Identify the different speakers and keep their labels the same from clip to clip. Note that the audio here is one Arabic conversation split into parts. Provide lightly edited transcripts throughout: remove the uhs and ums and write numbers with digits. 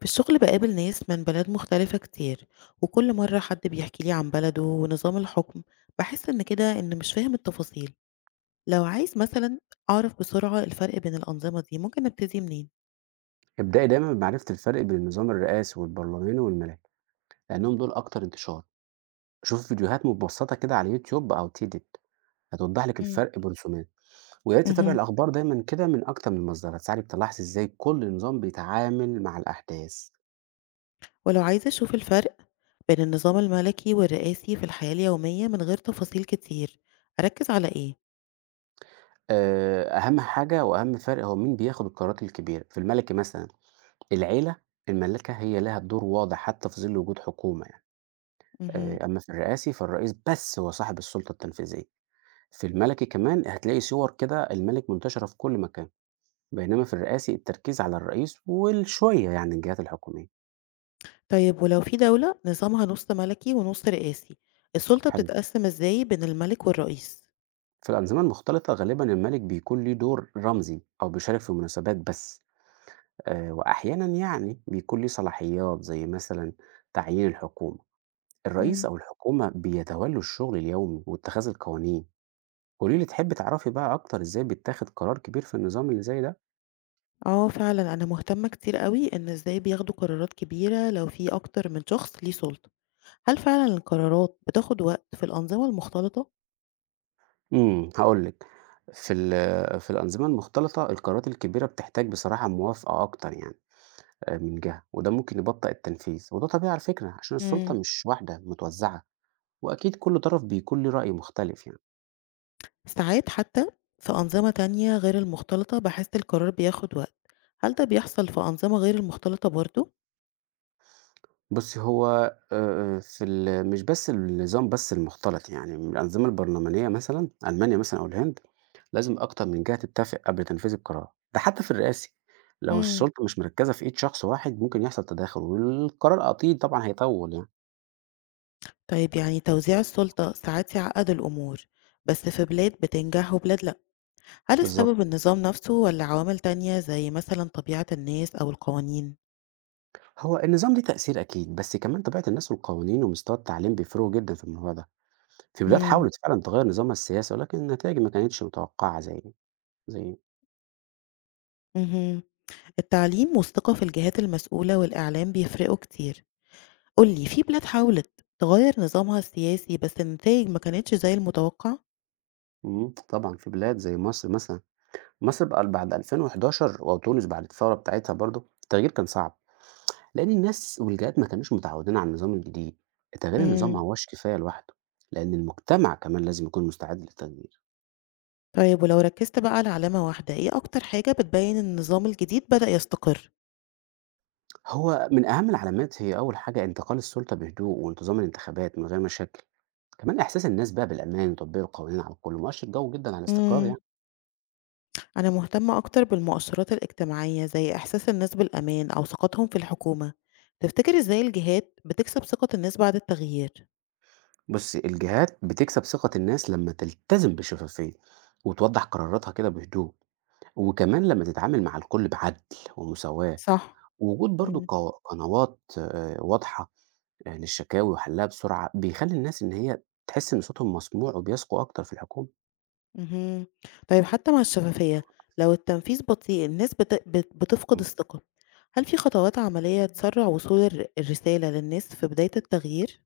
Speaker 1: في الشغل بقابل ناس من بلاد مختلفة كتير، وكل مرة حد بيحكي لي عن بلده ونظام الحكم بحس إن كده إن مش فاهم التفاصيل. لو عايز مثلا أعرف بسرعة الفرق بين الأنظمة دي ممكن أبتدي منين؟
Speaker 2: ابدأي دايما بمعرفة الفرق بين النظام الرئاسي والبرلماني والملكي، لأنهم دول أكتر انتشار. شوف فيديوهات مبسطة كده على يوتيوب أو تيدت هتوضح لك
Speaker 1: مم.
Speaker 2: الفرق برسومات. ويا ريت تتابعي
Speaker 1: مهم.
Speaker 2: الأخبار دايما كده من أكتر من مصدر، هتساعدك تلاحظي إزاي كل نظام بيتعامل مع الأحداث.
Speaker 1: ولو عايزة أشوف الفرق بين النظام الملكي والرئاسي في الحياة اليومية من غير تفاصيل كتير أركز على إيه؟
Speaker 2: آه، أهم حاجة وأهم فرق هو مين بياخد القرارات الكبيرة. في الملكي مثلا العيلة الملاكة هي لها دور واضح حتى في ظل وجود حكومة يعني.
Speaker 1: مهم.
Speaker 2: آه، أما في الرئاسي فالرئيس بس هو صاحب السلطة التنفيذية. في الملكي كمان هتلاقي صور كده الملك منتشرة في كل مكان، بينما في الرئاسي التركيز على الرئيس والشوية يعني الجهات الحكومية.
Speaker 1: طيب ولو في دولة نظامها نص ملكي ونص رئاسي، السلطة
Speaker 2: حلو.
Speaker 1: بتتقسم إزاي بين الملك والرئيس؟
Speaker 2: في الأنظمة المختلطة غالبا الملك بيكون ليه دور رمزي أو بيشارك في مناسبات بس. آه، وأحيانا يعني بيكون ليه صلاحيات زي مثلا تعيين الحكومة. الرئيس أو الحكومة بيتولوا الشغل اليومي واتخاذ القوانين. قوليلي تحب تعرفي بقى أكتر إزاي بيتاخد قرار كبير في النظام اللي زي ده؟
Speaker 1: آه فعلًا أنا مهتمة كتير أوي إن إزاي بياخدوا قرارات كبيرة لو في أكتر من شخص ليه سُلطة، هل فعلًا القرارات بتاخد وقت في الأنظمة المختلطة؟
Speaker 2: هاقول لِك، في ال في الأنظمة المختلطة القرارات الكبيرة بتحتاج بصراحة موافقة أكتر يعني من جهة، وده ممكن يبطّئ التنفيذ، وده طبيعي على فكرة عشان السلطة
Speaker 1: إمم.
Speaker 2: مش واحدة، متوزعة، وأكيد كل طرف بيكون ليه رأي مختلف يعني.
Speaker 1: ساعات حتى في أنظمة تانية غير المختلطة باحس القرار بياخد وقت، هل ده بيحصل في أنظمة غير المختلطة برضه؟
Speaker 2: بُصّي، هو في ال مش بس النظام بس المختلط يعني، من الأنظمة البرلمانية مثلًا، ألمانيا مثلًا أو الهند، لازم أكتر من جهة تتفق قبل تنفيذ القرار، ده حتى في الرئاسي، لو
Speaker 1: إمم.
Speaker 2: السلطة مش مركّزة في إيد شخص واحد ممكن يحصل تداخل، والقرار أطيل طبعًا هيطوّل يعني.
Speaker 1: طيب يعني توزيع السُلطة ساعات يعقّد الأمور، بس في بلاد بتنجح وبلاد لأ، هل
Speaker 2: بالضبط.
Speaker 1: السبب النظام نفسه والّا عوامل تانية زي مثلًا طبيعة الناس أو القوانين؟
Speaker 2: هو النظام ليه تأثير أكيد، بس كمان طبيعة الناس والقوانين ومستوى التعليم بيفرقوا جدًا في الموضوع ده. في بلاد
Speaker 1: إمم.
Speaker 2: حاولت فعلًا تغيّر نظامها السياسي، ولكن النتايج ما كانتش متوقعة زي
Speaker 1: اهم. التعليم والثقة في الجهات المسؤولة والإعلام بيفرقوا كتير. قولي في بلاد حاولت تغير نظامها السياسي بس النتائج ما كانتش زي المتوقع.
Speaker 2: طبعًا في بلاد زي مصر مثلًا، مصر بقى بعد 2011 وتونس بعد الثورة بتاعتها برضه، التغيير كان صعب، لأن الناس والجهات ما كانوش متعودين على النظام الجديد. تغيير النظام ما
Speaker 1: امم.
Speaker 2: هواش كفاية لوحده، لأن المجتمع كمان لازم يكون مستعد للتغيير.
Speaker 1: طيب ولو ركزت بقى على علامة واحدة، ايه أكتر حاجة بتبين إن النظام الجديد بدأ يستقر؟
Speaker 2: هو من أهم العلامات هي أول حاجة انتقال السلطة بهدوء وانتظام الانتخابات من غير مشاكل، كمان إحساس الناس بقى بالأمان وتطبيق القوانين على الكل مؤشر قوي جدا على الاستقرار
Speaker 1: امم.
Speaker 2: يعني.
Speaker 1: أنا مهتمة أكتر بالمؤشرات الاجتماعية زي إحساس الناس بالأمان أو ثقتهم في الحكومة. تفتكر إزاي الجهات بتكسب ثقة الناس بعد التغيير؟
Speaker 2: بص الجهات بتكسب ثقة الناس لما تلتزم بالشفافية وتوضح قراراتها كده بهدوء، وكمان لما تتعامل مع الكل بعدل ومساواة،
Speaker 1: صح.
Speaker 2: ووجود برضو
Speaker 1: مم.
Speaker 2: قنوات آه، واضحة آه، للشكاوي وحلها بسرعة بيخلي الناس إن هي تحس إن صوتهم مسموع وبيثقوا أكتر في الحكومة.
Speaker 1: اهم. طيب حتى مع الشفافية، لو التنفيذ بطيء الناس بت بت بتفقد الثقة، هل في خطوات عملية تسرّع وصول الرسالة للناس في بداية التغيير؟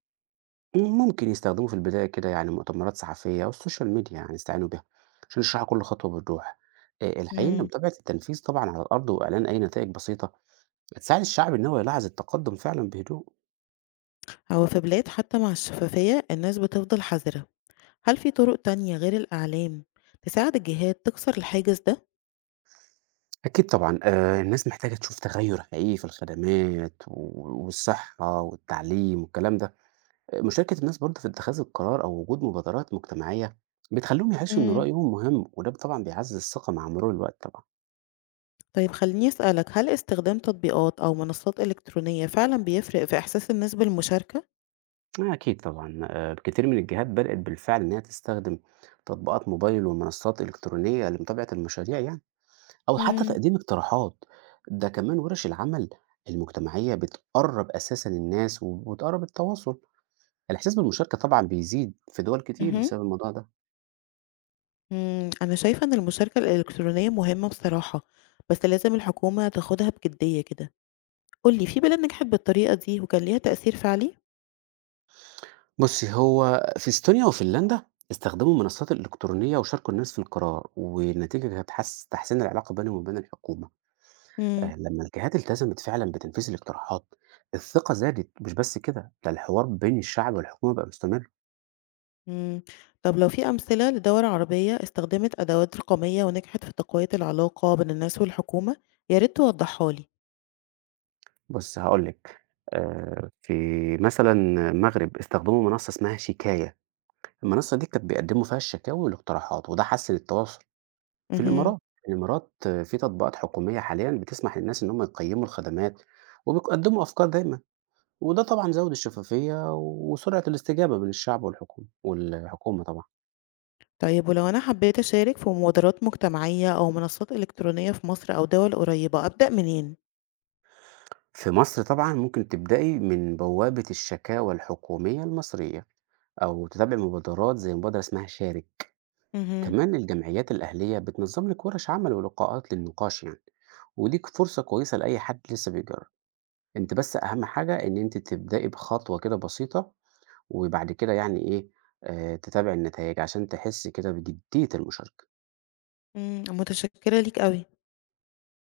Speaker 2: ممكن يستخدموا في البداية كده يعني مؤتمرات صحفية أو السوشيال ميديا يعني يستعينوا بها عشان يشرحوا كل خطوة بوضوح. آه، الحقيقة إن
Speaker 1: امم.
Speaker 2: متابعة التنفيذ طبعا على الأرض وإعلان أي نتائج بسيطة هتساعد الشعب إن هو يلاحظ التقدم فعلا بهدوء.
Speaker 1: هو في بلاد حتى مع الشفافية الناس بتفضل حذرة، هل في طرق تانية غير الإعلام تساعد الجهات تكسر الحاجز ده؟
Speaker 2: أكيد طبعا. آه، الناس محتاجة تشوف تغير حقيقي في الخدمات والصحة والتعليم والكلام ده. آه، مشاركة الناس برضه في اتخاذ القرار أو وجود مبادرات مجتمعية بتخليهم يحسوا إن
Speaker 1: امم.
Speaker 2: رأيهم مهم وده طبعا بيعزز الثقة مع مرور الوقت طبعا.
Speaker 1: طيب خلّيني أسألك، هل استخدام تطبيقات أو منصات إلكترونية فعلًا بيفرق في إحساس الناس بالمشاركة؟
Speaker 2: آه، أكيد طبعًا، كتير من الجهات بدأت بالفعل إن هي تستخدم تطبيقات موبايل ومنصات إلكترونية لمتابعة المشاريع يعني، أو حتى
Speaker 1: امم.
Speaker 2: تقديم اقتراحات. ده كمان ورش العمل المجتمعية بتقرّب أساسًا الناس وبتقرّب التواصل، الإحساس بالمشاركة طبعًا بيزيد في دول كتير
Speaker 1: اهم.
Speaker 2: بسبب الموضوع ده.
Speaker 1: إمم، أنا شايفة إن المشاركة الإلكترونية مهمة بصراحة، بس لازم الحكومة تاخدها بجدية كده. قُل لي في بلاد نجحت بالطريقة دي وكان ليها تأثير فعلي؟
Speaker 2: بُصّي، هو في إستونيا وفنلندا استخدموا المنصات الإلكترونية وشاركوا الناس في القرار، والنتيجة كانت حس تحسين العلاقة بينهم وبين الحكومة.
Speaker 1: إمم.
Speaker 2: لمّا الجهات التزمت فعلًا بتنفيذ الاقتراحات، الثقة زادت، مش بس كده، ده الحوار بين الشعب والحكومة بقى مستمر.
Speaker 1: إمم، طب لو في أمثلة لدول عربية استخدمت أدوات رقمية ونجحت في تقوية العلاقة بين الناس والحكومة، يا ريت توضحها لي.
Speaker 2: بُص هاقول لِك، في مثلًا المغرب استخدموا منصة اسمها شيكاية، المنصة دي كانت بيقدموا فيها الشكاوي والاقتراحات، وده حسّن التواصل. في
Speaker 1: اهم.
Speaker 2: الإمارات، آه، في تطبيقات حكومية حاليًا بتسمح للناس إن هم يقيّموا الخدمات، وبيقدموا أفكار دايمًا، وده طبعًا زوّد الشفافية وسرعة الاستجابة بين الشعب والحكومة طبعًا.
Speaker 1: طيب ولو أنا حبيت أشارك في مبادرات مجتمعية أو منصات إلكترونية في مصر أو دول قريبة، أبدأ منين؟
Speaker 2: في مصر طبعًا ممكن تبدئي من بوابة الشكاوى الحكومية المصرية، أو تتابعي مبادرات زي مبادرة اسمها شارك.
Speaker 1: اهم.
Speaker 2: كمان الجمعيات الأهلية بتنظم لِك ورش عمل ولقاءات للنقاش يعني، ودي ك فرصة كويسة لأي حد لسه بيجرب، أنتِ بس أهم حاجة إن أنتِ تبدئي بخطوة كده بسيطة، وبعد كده يعني إيه تتابعي النتايج عشان تحسي كده بجدية المشاركة.
Speaker 1: إمم، متشكرة ليك أوي.